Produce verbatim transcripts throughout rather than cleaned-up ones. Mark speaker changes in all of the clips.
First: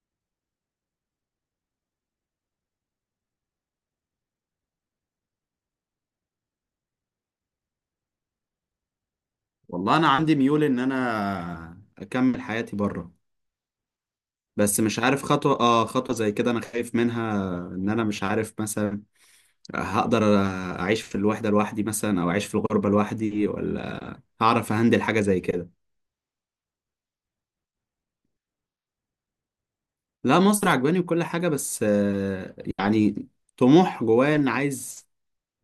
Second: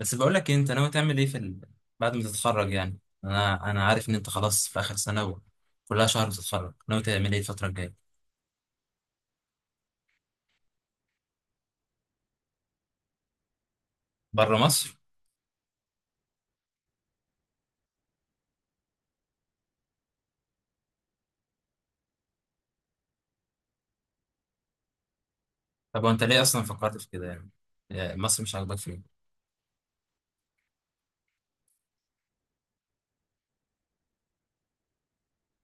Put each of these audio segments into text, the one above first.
Speaker 1: بس بقول لك إيه، انت ناوي تعمل ايه في ال... بعد ما تتخرج يعني. انا انا عارف ان انت خلاص في اخر سنه وكلها شهر بتتخرج، ناوي تعمل ايه الفتره الجايه؟
Speaker 2: والله انا عندي ميول ان انا اكمل حياتي بره.
Speaker 1: بره
Speaker 2: بس
Speaker 1: مصر.
Speaker 2: مش عارف خطوة اه خطوة زي كده انا خايف منها، ان انا مش عارف مثلا هقدر اعيش في الوحدة لوحدي مثلا، او اعيش في الغربة لوحدي، ولا هعرف اهندل حاجة زي كده.
Speaker 1: طب وانت ليه اصلا فكرت في كده يعني؟ يعني مصر مش عاجباك فين؟
Speaker 2: لا، مصر عجباني وكل حاجة، بس آه، يعني طموح جوايا ان عايز،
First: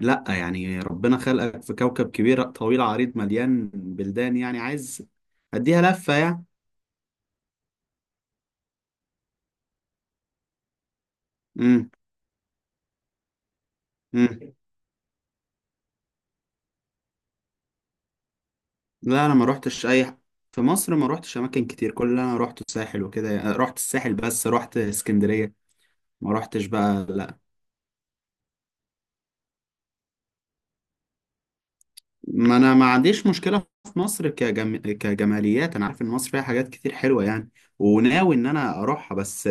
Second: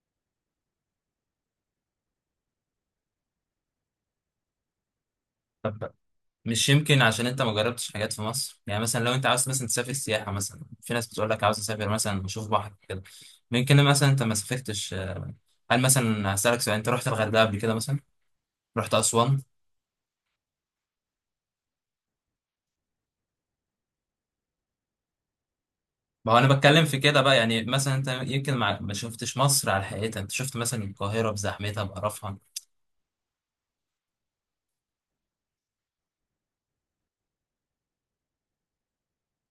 Speaker 2: لا يعني ربنا خلقك في كوكب كبير طويل عريض مليان بلدان، يعني عايز اديها
Speaker 1: طب
Speaker 2: لفة يعني.
Speaker 1: مش يمكن عشان انت ما جربتش حاجات في مصر؟ يعني مثلا لو انت عاوز مثلا تسافر سياحه، مثلا في ناس بتقول لك عاوز اسافر
Speaker 2: امم.
Speaker 1: مثلا اشوف بحر كده. يمكن مثلا انت ما
Speaker 2: امم.
Speaker 1: سافرتش آه، هل مثلا، هسألك سؤال، انت رحت الغردقه قبل كده مثلا؟ رحت
Speaker 2: لا انا
Speaker 1: اسوان؟
Speaker 2: ما روحتش اي ح- في مصر ما روحتش اماكن كتير، كل اللي انا روحته الساحل وكده، رحت الساحل بس، رحت اسكندرية،
Speaker 1: ما
Speaker 2: ما
Speaker 1: هو انا
Speaker 2: روحتش
Speaker 1: بتكلم في
Speaker 2: بقى
Speaker 1: كده بقى.
Speaker 2: لا.
Speaker 1: يعني مثلا انت يمكن مع... ما شفتش مصر على حقيقتها، انت شفت مثلا القاهرة بزحمتها بقرفها.
Speaker 2: ما انا ما عنديش مشكلة في مصر كجم... كجماليات، انا عارف ان مصر فيها حاجات كتير حلوة يعني، وناوي ان انا اروحها. بس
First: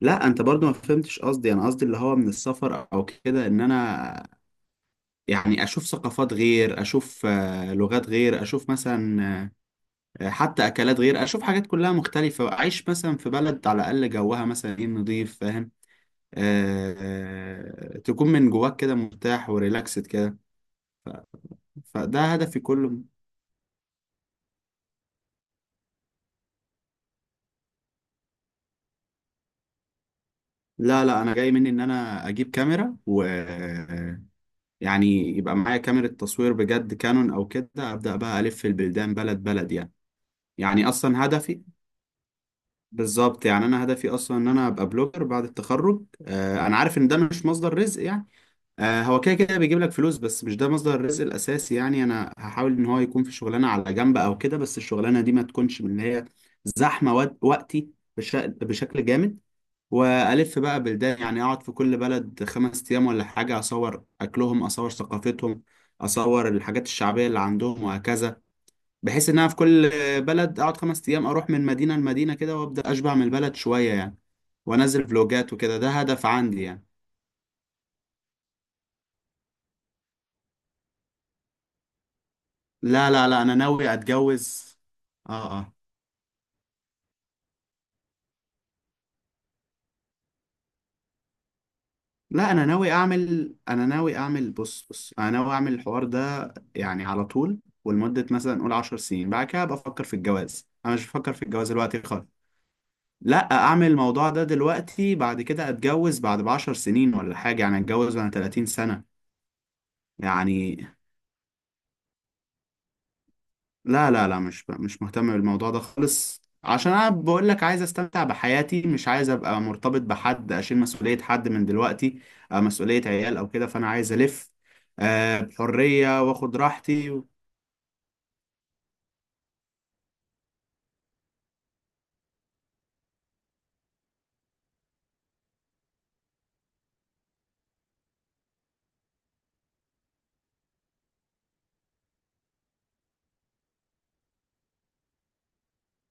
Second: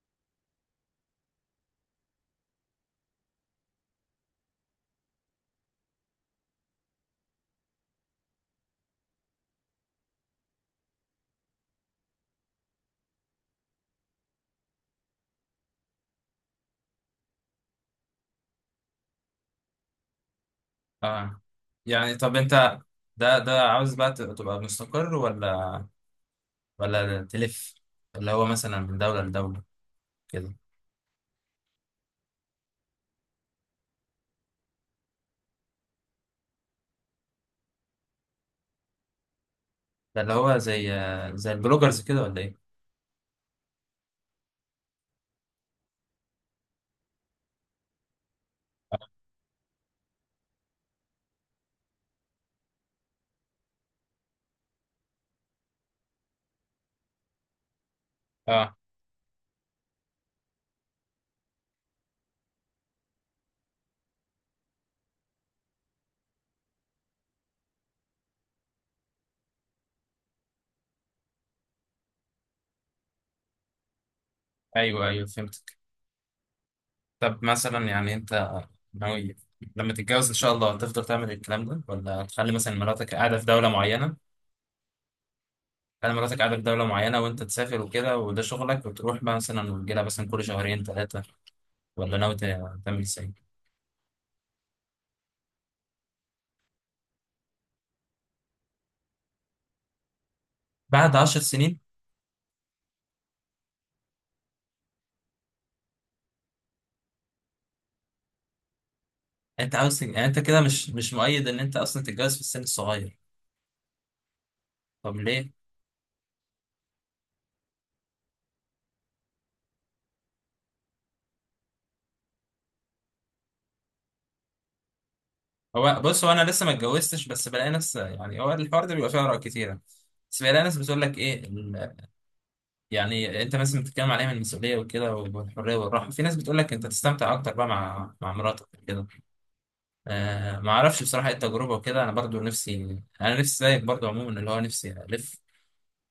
Speaker 2: لا، انت برضو ما فهمتش قصدي، انا قصدي اللي هو من السفر او كده، ان انا يعني اشوف ثقافات غير، اشوف آه، لغات غير، اشوف مثلا آه، حتى اكلات غير، اشوف حاجات كلها مختلفة، اعيش مثلا في بلد على الاقل جوها مثلا ايه نضيف، آه، تكون من جواك كده مرتاح وريلاكسد كده.
Speaker 1: اه يعني،
Speaker 2: فده
Speaker 1: طب
Speaker 2: هدفي
Speaker 1: انت
Speaker 2: كله.
Speaker 1: ده ده عاوز بقى ت- تبقى مستقر ولا ولا تلف، اللي هو مثلا من دولة لدولة كده؟
Speaker 2: لا لا، انا جاي مني ان انا اجيب كاميرا و يعني يبقى معايا كاميرا تصوير بجد، كانون او كده، ابدا بقى الف البلدان بلد بلد يعني،
Speaker 1: ده اللي هو
Speaker 2: يعني
Speaker 1: زي
Speaker 2: اصلا
Speaker 1: زي
Speaker 2: هدفي.
Speaker 1: البلوجرز كده ولا ايه؟
Speaker 2: بالظبط، يعني انا هدفي اصلا ان انا ابقى بلوجر بعد التخرج. آه، انا عارف ان ده مش مصدر رزق يعني، آه، هو كده كده بيجيب لك فلوس، بس مش ده مصدر الرزق الاساسي. يعني انا هحاول ان هو يكون في شغلانه على جنب او كده، بس الشغلانه دي ما تكونش من اللي هي زحمه وقت- وقتي بش-
Speaker 1: اه.
Speaker 2: بشكل جامد. والف بقى بلدان، يعني اقعد في كل بلد خمس ايام ولا حاجه، اصور اكلهم، اصور ثقافتهم، اصور الحاجات الشعبيه اللي عندهم، وهكذا. بحيث ان انا في كل بلد اقعد خمس ايام، اروح من مدينه لمدينه كده، وابدا اشبع من البلد شويه يعني،
Speaker 1: ايوه
Speaker 2: وانزل
Speaker 1: ايوه
Speaker 2: فلوجات
Speaker 1: فهمتك.
Speaker 2: وكده. ده هدف عندي يعني.
Speaker 1: طب مثلا يعني انت ناوي لما تتجوز ان شاء الله تفضل تعمل الكلام ده، ولا تخلي مثلا
Speaker 2: لا
Speaker 1: مراتك
Speaker 2: لا
Speaker 1: قاعدة
Speaker 2: لا،
Speaker 1: في
Speaker 2: انا
Speaker 1: دولة
Speaker 2: ناوي
Speaker 1: معينة؟
Speaker 2: اتجوز. اه اه.
Speaker 1: انا مراتك قاعده في دوله معينه وانت تسافر وكده وده شغلك، وتروح بقى مثلا وتجيلها مثلا كل شهرين ثلاثه، ولا ناوي ت-
Speaker 2: لا، انا ناوي
Speaker 1: تعمل ازاي؟
Speaker 2: اعمل انا ناوي اعمل، بص بص انا ناوي اعمل الحوار ده يعني على طول. ولمدة مثلا نقول عشر سنين، بعد كده بفكر في الجواز. انا مش
Speaker 1: بعد
Speaker 2: بفكر
Speaker 1: عشر
Speaker 2: في الجواز
Speaker 1: سنين؟
Speaker 2: دلوقتي خالص. لا اعمل الموضوع ده دلوقتي، بعد كده اتجوز بعد ب عشر سنين ولا حاجة، يعني اتجوز وانا ثلاثين سنة
Speaker 1: انت عاوز تج- يعني انت كده
Speaker 2: يعني.
Speaker 1: مش مش مؤيد ان انت اصلا تتجوز في السن الصغير؟
Speaker 2: لا لا لا، مش مش
Speaker 1: طب
Speaker 2: مهتم
Speaker 1: ليه؟
Speaker 2: بالموضوع ده خالص، عشان انا بقول لك عايز استمتع بحياتي، مش عايز ابقى مرتبط بحد، اشيل مسؤولية حد من دلوقتي، آه، مسؤولية عيال او كده. فانا عايز الف آه،
Speaker 1: هو
Speaker 2: بحرية،
Speaker 1: بص، هو انا
Speaker 2: واخد
Speaker 1: لسه ما
Speaker 2: راحتي و...
Speaker 1: اتجوزتش، بس بلاقي ناس يعني هو الحوار ده بيبقى فيه اراء كتيره. بس بلاقي ناس بتقول لك ايه ال- يعني انت مثلا بتتكلم عليها من المسؤوليه وكده والحريه والراحه، في ناس بتقول لك انت تستمتع اكتر بقى مع مع مراتك كده. آه ما اعرفش بصراحه ايه التجربه وكده. انا برضو نفسي، انا نفسي زيك برضو عموما، اللي هو نفسي الف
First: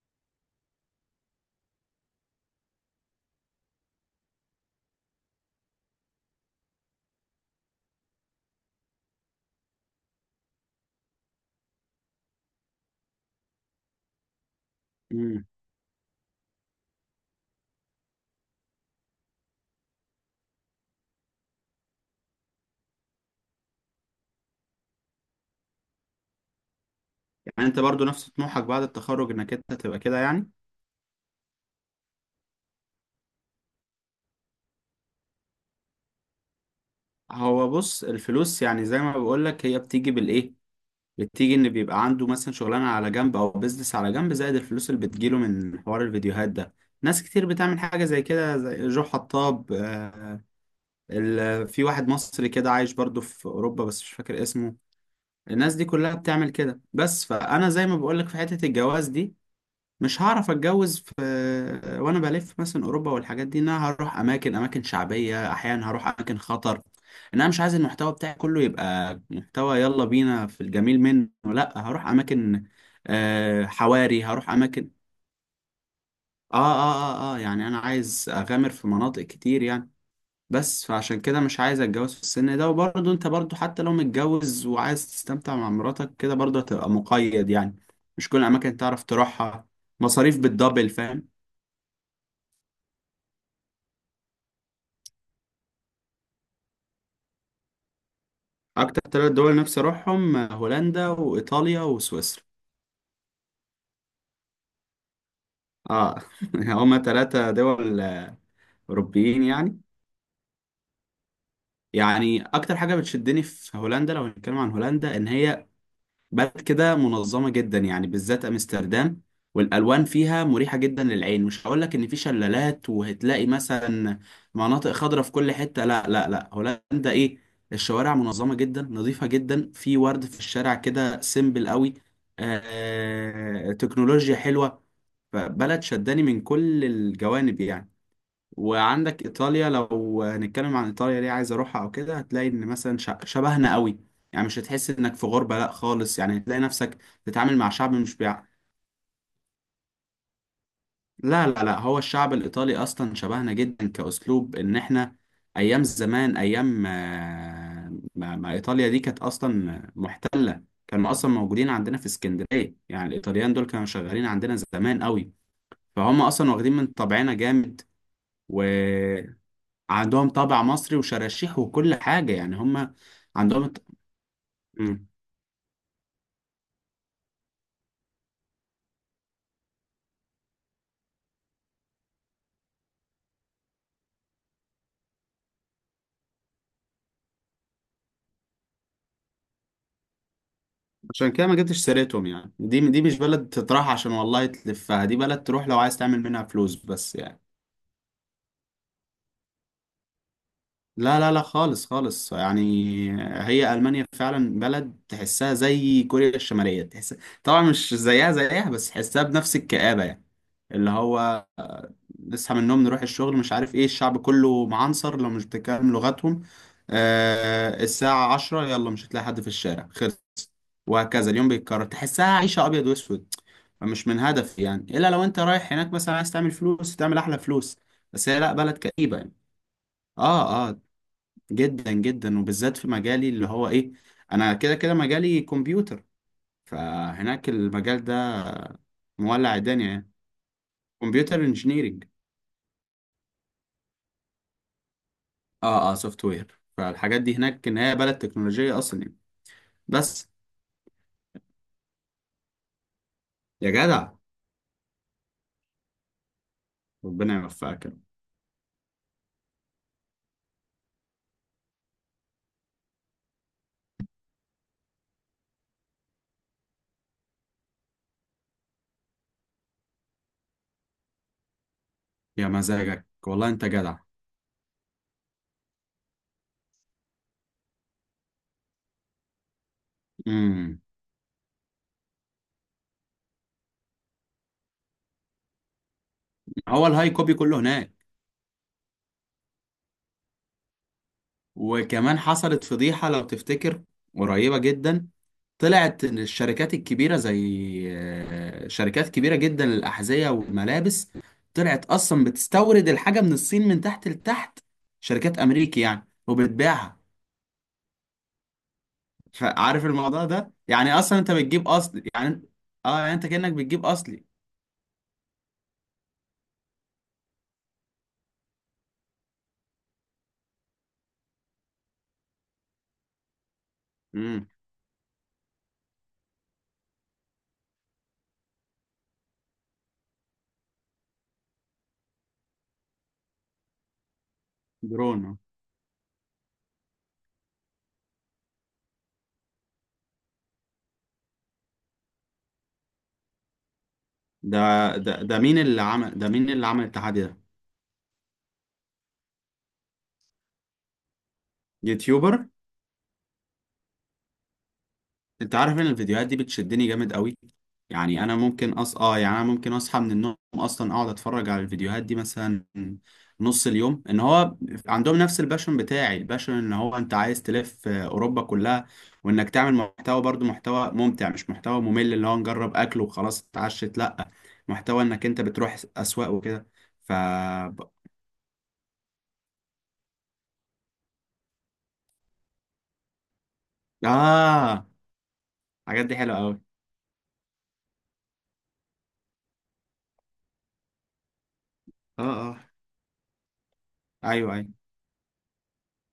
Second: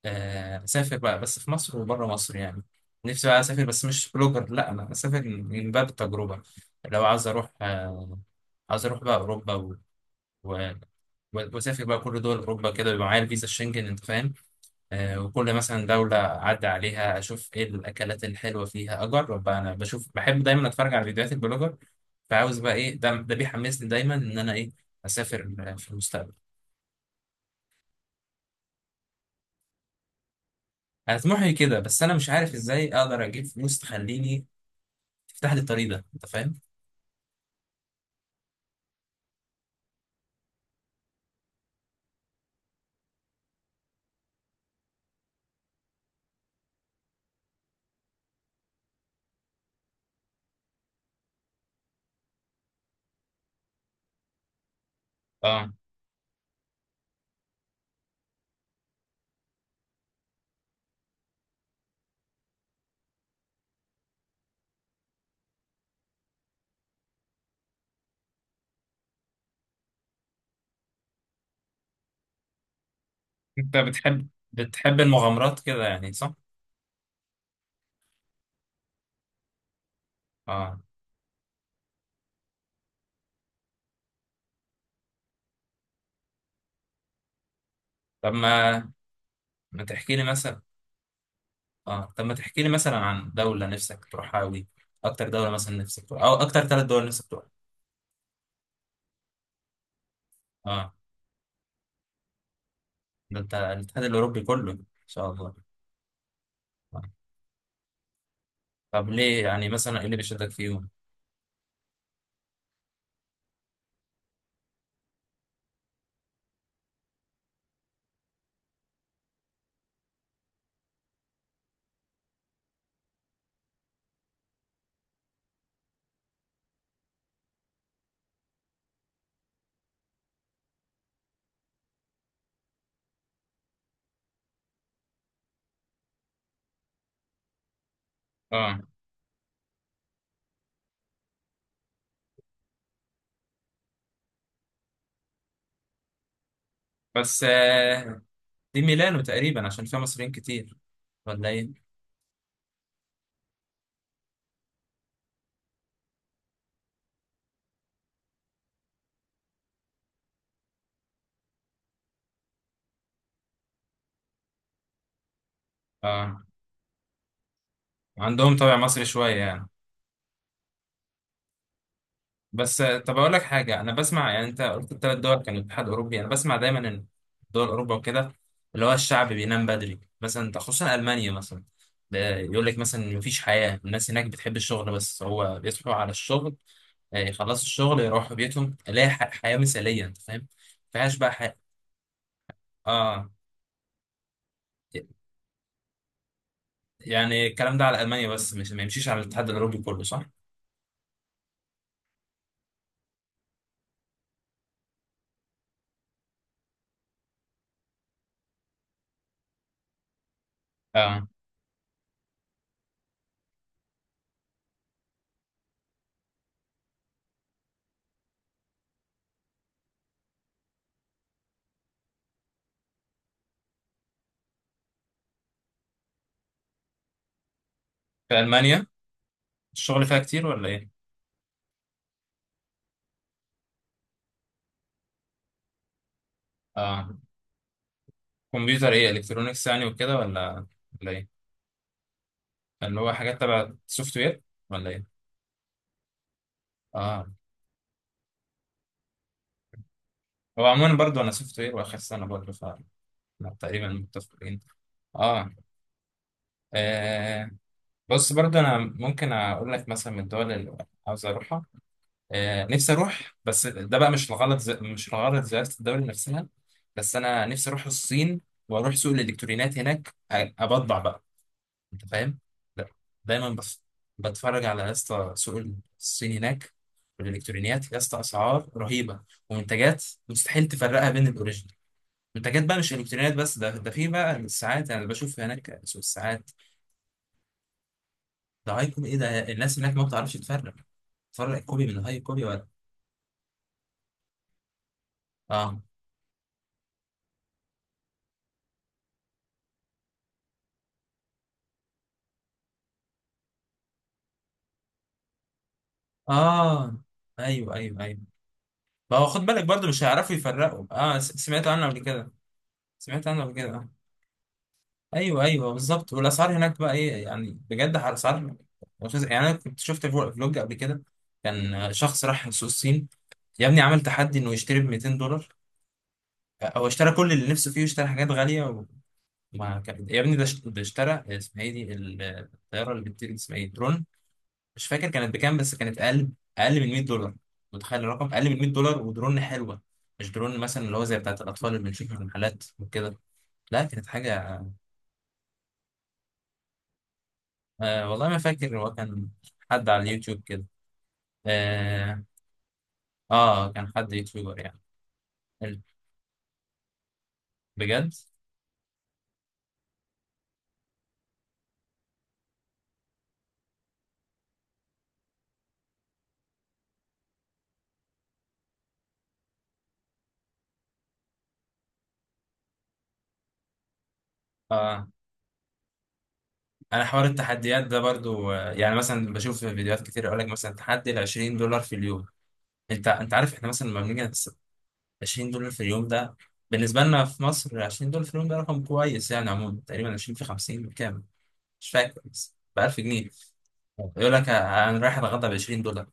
Speaker 1: آه اسافر بقى بس في مصر وبره مصر يعني. نفسي بقى اسافر بس مش بلوجر، لا انا اسافر من باب التجربه. لو عاوز اروح آه عاوز اروح بقى اوروبا و... و... واسافر بقى كل دول اوروبا كده، يبقى معايا الفيزا الشنجن انت فاهم؟ آه،
Speaker 2: مم.
Speaker 1: وكل مثلا دولة أعدي عليها أشوف إيه الأكلات الحلوة فيها، أجرب بقى. أنا بشوف، بحب دايما أتفرج على فيديوهات البلوجر. فعاوز بقى إيه، ده ده بيحمسني دايما إن أنا إيه أسافر آه، في المستقبل.
Speaker 2: يعني انت برضو نفس طموحك بعد التخرج، انك انت تبقى كده يعني.
Speaker 1: أنا طموحي كده، بس أنا مش عارف إزاي أقدر أجيب فلوس تخليني، تفتح لي الطريق ده أنت فاهم؟
Speaker 2: هو بص، الفلوس يعني زي ما بقول لك هي بتيجي بالايه، بتيجي ان بيبقى عنده مثلا شغلانة على جنب، او بيزنس على جنب، زائد الفلوس اللي بتجيله من حوار الفيديوهات ده. ناس كتير بتعمل حاجة زي كده، زي جو حطاب. ال- في واحد مصري كده عايش برضو في اوروبا بس مش فاكر اسمه.
Speaker 1: آه.
Speaker 2: الناس دي كلها بتعمل كده. بس فانا زي ما بقولك في حتة الجواز دي، مش هعرف اتجوز في وانا بلف مثلا اوروبا والحاجات دي، ان انا هروح اماكن، اماكن شعبية، احيانا هروح اماكن خطر. ان انا مش عايز المحتوى بتاعي كله يبقى محتوى يلا بينا في الجميل منه، لا، هروح اماكن آه،
Speaker 1: أنت
Speaker 2: حواري،
Speaker 1: بتحب
Speaker 2: هروح اماكن.
Speaker 1: بتحب المغامرات كده يعني صح؟
Speaker 2: اه اه. اه اه، يعني انا عايز اغامر في مناطق كتير يعني.
Speaker 1: آه.
Speaker 2: بس فعشان كده مش عايز اتجوز في السن ده. وبرضه انت برضه حتى لو متجوز وعايز تستمتع مع مراتك كده، برضه هتبقى مقيد يعني، مش
Speaker 1: طب
Speaker 2: كل الاماكن
Speaker 1: ما
Speaker 2: تعرف تروحها.
Speaker 1: ما تحكي لي
Speaker 2: مصاريف
Speaker 1: مثلا،
Speaker 2: بالدبل، فاهم.
Speaker 1: آه طب ما تحكي لي مثلا عن دولة نفسك تروحها أوي. أكتر دولة مثلا نفسك تروحها، أو أكتر ثلاث دول نفسك تروحها.
Speaker 2: اكتر ثلاث دول نفسي اروحهم
Speaker 1: آه.
Speaker 2: هولندا وايطاليا وسويسرا.
Speaker 1: ده انت الاتحاد الاوروبي كله ان شاء الله.
Speaker 2: اه هما ثلاثة دول
Speaker 1: طب ليه؟
Speaker 2: اوروبيين
Speaker 1: يعني
Speaker 2: يعني.
Speaker 1: مثلا ايه اللي بيشدك فيهم؟
Speaker 2: يعني اكتر حاجة بتشدني في هولندا، لو هنتكلم عن هولندا، ان هي بلد كده منظمة جدا يعني، بالذات أمستردام. والألوان فيها مريحة جدا للعين. مش هقول لك إن في شلالات وهتلاقي مثلا مناطق خضراء في كل حتة، لا لا لا. هولندا إيه، الشوارع منظمة جدا، نظيفة جدا، في ورد في الشارع كده، سيمبل قوي، آه، آه، تكنولوجيا حلوة. فبلد شداني من كل الجوانب يعني.
Speaker 1: اه.
Speaker 2: وعندك ايطاليا، لو هنتكلم عن ايطاليا ليه عايز اروحها او كده، هتلاقي ان مثلا ش- شبهنا قوي يعني. مش هتحس انك في غربة لا خالص، يعني تلاقي نفسك
Speaker 1: بس
Speaker 2: بتتعامل مع شعب مش
Speaker 1: آه،
Speaker 2: بيع.
Speaker 1: دي ميلانو تقريبا عشان فيها مصريين كتير،
Speaker 2: لا
Speaker 1: ولا
Speaker 2: لا لا،
Speaker 1: ايه؟
Speaker 2: هو الشعب الايطالي اصلا شبهنا جدا كاسلوب. ان احنا ايام زمان، ايام آه، ما ما ايطاليا دي كانت اصلا محتلة، كانوا اصلا موجودين عندنا في اسكندرية يعني. الايطاليان دول كانوا شغالين عندنا زمان قوي، فهم
Speaker 1: اه،
Speaker 2: اصلا واخدين من طبعنا جامد.
Speaker 1: عندهم
Speaker 2: و
Speaker 1: طابع مصري شويه يعني.
Speaker 2: عندهم طابع مصري وشراشيح وكل حاجة يعني.
Speaker 1: بس
Speaker 2: هم
Speaker 1: آه، طب اقول لك
Speaker 2: عندهم
Speaker 1: حاجه،
Speaker 2: الت-
Speaker 1: انا بسمع، يعني انت قلت
Speaker 2: مم.
Speaker 1: الثلاث دول كانوا اتحاد اوروبي، انا بسمع دايما ان دول اوروبا وكده، اللي هو الشعب بينام بدري مثلا، ده خصوصا المانيا مثلا. ب- يقول لك مثلا إن مفيش حياه، الناس هناك بتحب الشغل، بس هو بيصحوا على الشغل آه، يخلصوا الشغل يروحوا بيتهم، الاقي ح- حياه مثاليه انت فاهم، مفيهاش بقى
Speaker 2: عشان كده
Speaker 1: حياه.
Speaker 2: ما جبتش سيرتهم يعني. دي دي مش
Speaker 1: اه
Speaker 2: بلد تطرح عشان والله تلفها، دي بلد تروح لو عايز تعمل منها فلوس بس يعني.
Speaker 1: يعني الكلام ده على المانيا بس، مش ما يمشيش على الاتحاد الاوروبي كله صح؟
Speaker 2: لا لا لا، خالص خالص يعني. هي ألمانيا فعلا بلد تحسها زي كوريا الشمالية، تحس طبعا مش زيها زيها، بس تحسها بنفس الكآبة يعني. اللي
Speaker 1: اه.
Speaker 2: هو نصحى من النوم، نروح الشغل، مش عارف ايه، الشعب كله معنصر لو مش بتتكلم لغتهم، آه، الساعة عشرة يلا مش هتلاقي حد في الشارع، خلص. وهكذا اليوم بيتكرر، تحسها عيشة أبيض وأسود. مش من هدف يعني، إلا لو أنت رايح هناك مثلا عايز تعمل فلوس، تعمل أحلى فلوس. بس
Speaker 1: في
Speaker 2: هي لأ، بلد
Speaker 1: المانيا
Speaker 2: كئيبة يعني.
Speaker 1: الشغل فيها كتير ولا
Speaker 2: آه آه،
Speaker 1: ايه؟
Speaker 2: جدا جدا، وبالذات في مجالي اللي هو إيه، أنا كده كده مجالي كمبيوتر،
Speaker 1: اه.
Speaker 2: فهناك المجال ده
Speaker 1: كمبيوتر ايه،
Speaker 2: مولع
Speaker 1: الكترونيكس يعني
Speaker 2: الدنيا يعني.
Speaker 1: وكده ولا ولا
Speaker 2: كمبيوتر
Speaker 1: ايه؟
Speaker 2: انجينيرنج.
Speaker 1: اللي هو حاجات تبع سوفت وير ولا ايه؟
Speaker 2: اه اه، سوفت وير. فالحاجات
Speaker 1: اه.
Speaker 2: دي هناك، ان هي بلد تكنولوجية اصلا يعني. بس
Speaker 1: هو عموما برضه انا سوفت وير واخر سنه برضه، فاحنا
Speaker 2: يا
Speaker 1: تقريبا
Speaker 2: جدع،
Speaker 1: متفقين. آه.
Speaker 2: ربنا
Speaker 1: اه.
Speaker 2: يوفقك يا رب.
Speaker 1: بص برضه انا ممكن اقول لك مثلا من الدول اللي عاوز اروحها، آه. نفسي اروح، بس ده بقى مش الغلط ز... مش الغرض زيارة الدولة نفسها، بس انا نفسي اروح الصين واروح سوق الالكترونيات هناك، أ- ابضع بقى انت فاهم؟
Speaker 2: يا
Speaker 1: لا.
Speaker 2: مزاجك
Speaker 1: دايما
Speaker 2: والله، انت
Speaker 1: بس
Speaker 2: جدع.
Speaker 1: بتفرج على يا اسطى سوق الصين هناك، والالكترونيات يا اسطى اسعار رهيبه، ومنتجات مستحيل
Speaker 2: امم.
Speaker 1: تفرقها بين الاوريجينال. منتجات بقى مش الكترونيات بس، ده ده في بقى الساعات، انا بشوف هناك سوق الساعات.
Speaker 2: هو الهاي كوبي كله هناك.
Speaker 1: ده هاي كوبي ايه، ده الناس هناك ما بتعرفش تفرق، تفرق كوبي من هاي
Speaker 2: وكمان
Speaker 1: كوبي
Speaker 2: حصلت
Speaker 1: ولا؟
Speaker 2: فضيحة لو تفتكر، قريبة جدا.
Speaker 1: اه
Speaker 2: طلعت ان الشركات الكبيرة، زي آه، شركات كبيرة جدا للأحذية والملابس، طلعت اصلا بتستورد الحاجة من الصين من تحت لتحت. شركات امريكي يعني، وبتبيعها.
Speaker 1: اه. ايوه ايوه ايوه. ما هو خد بالك
Speaker 2: فعارف
Speaker 1: برضو مش
Speaker 2: الموضوع
Speaker 1: هيعرفوا
Speaker 2: ده
Speaker 1: يفرقوا،
Speaker 2: يعني.
Speaker 1: اه
Speaker 2: اصلا
Speaker 1: س-
Speaker 2: انت
Speaker 1: سمعت
Speaker 2: بتجيب
Speaker 1: عنه قبل
Speaker 2: اصل
Speaker 1: كده.
Speaker 2: يعني، اه يعني انت
Speaker 1: سمعت عنه قبل
Speaker 2: كأنك
Speaker 1: كده
Speaker 2: بتجيب
Speaker 1: آه.
Speaker 2: اصلي.
Speaker 1: ايوه ايوه بالظبط. والاسعار هناك بقى ايه يعني، بجد اسعار مش عايز- يعني انا كنت شفت فلو- فلوج قبل كده، كان شخص راح سوق الصين، يا ابني عمل تحدي
Speaker 2: امم.
Speaker 1: انه يشتري ب مائتين دولار. هو اشترى كل اللي نفسه فيه واشترى حاجات غاليه، وما كان يا ابني ده اشت- ده اشترى، اسمها ايه دي الطياره اللي بتطير دي، اسمها ايه، درون. مش فاكر كانت
Speaker 2: درون.
Speaker 1: بكام، بس كانت اقل، اقل من مئة دولار. متخيل الرقم، اقل من مئة دولار، ودرون حلوه، مش درون مثلا اللي هو زي بتاعت الاطفال اللي بنشوفها في المحلات وكده، لا كانت
Speaker 2: ده
Speaker 1: حاجه.
Speaker 2: ده ده مين اللي عمل ده، مين اللي عمل التحدي ده؟
Speaker 1: آه والله ما فاكر، هو كان حد على اليوتيوب كده آه,
Speaker 2: يوتيوبر.
Speaker 1: اه كان حد يوتيوبر يعني.
Speaker 2: انت عارف
Speaker 1: ال-
Speaker 2: ان الفيديوهات دي بتشدني جامد قوي
Speaker 1: بجد.
Speaker 2: يعني. انا ممكن أص... اه يعني انا ممكن اصحى من النوم اصلا، اقعد اتفرج على الفيديوهات دي مثلا نص اليوم. ان هو عندهم نفس الباشون بتاعي. الباشون ان هو انت عايز تلف آه، اوروبا كلها، وانك تعمل محتوى برضو، محتوى ممتع، مش محتوى ممل اللي هو نجرب اكل وخلاص اتعشت لا، محتوى
Speaker 1: اه.
Speaker 2: انك انت بتروح اسواق وكده.
Speaker 1: انا
Speaker 2: ف
Speaker 1: حوار التحديات ده برضو آه يعني مثلا بشوف في فيديوهات كتير، يقول لك مثلا تحدي ال عشرين دولار في اليوم. انت انت عارف احنا مثلا لما بنيجي نحسب
Speaker 2: اه،
Speaker 1: عشرين دولار في
Speaker 2: الحاجات
Speaker 1: اليوم
Speaker 2: دي
Speaker 1: ده،
Speaker 2: حلوه قوي.
Speaker 1: بالنسبه لنا في مصر عشرين دولار في اليوم ده رقم كويس يعني. عموما تقريبا عشرين في خمسين بكام، مش فاكر،
Speaker 2: اه
Speaker 1: بس
Speaker 2: اه.
Speaker 1: ب ألف جنيه. يقول لك
Speaker 2: ايوه ايوه.
Speaker 1: آه، انا رايح اتغدى ب عشرين دولار،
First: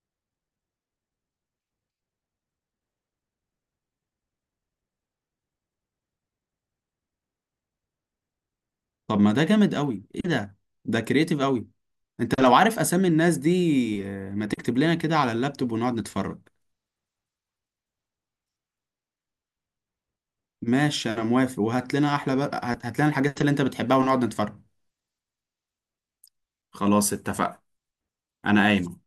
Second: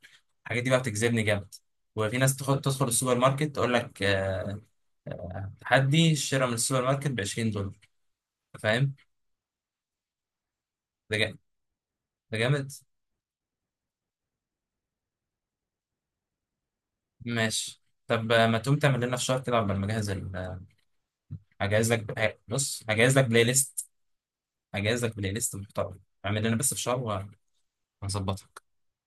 Speaker 1: الحاجات دي بقى بتجذبني جامد. وفي ناس تخ- تدخل السوبر ماركت تقول لك آه، تحدي الشراء من السوبر ماركت ب عشرين دولار فاهم؟
Speaker 2: طب ما ده جامد قوي، ايه ده؟ ده
Speaker 1: ده جامد.
Speaker 2: كرييتيف قوي.
Speaker 1: ده
Speaker 2: انت لو
Speaker 1: جامد.
Speaker 2: عارف اسامي الناس دي آه، ما تكتب لنا كده على اللابتوب ونقعد نتفرج.
Speaker 1: ماشي. طب آه، ما تقوم تعمل لنا فشار كده قبل ما اجهز ال- آه،
Speaker 2: ماشي، انا موافق،
Speaker 1: هجهز
Speaker 2: وهات لنا
Speaker 1: لك
Speaker 2: احلى
Speaker 1: ه-
Speaker 2: بقى،
Speaker 1: بص
Speaker 2: هات هات لنا
Speaker 1: هجهز لك
Speaker 2: الحاجات
Speaker 1: بلاي
Speaker 2: اللي انت
Speaker 1: ليست،
Speaker 2: بتحبها، ونقعد نتفرج.
Speaker 1: هجهز لك بلاي ليست محترم، اعمل لنا بس
Speaker 2: خلاص
Speaker 1: فشار
Speaker 2: اتفقنا. انا
Speaker 1: وهنظبطها.
Speaker 2: قايم.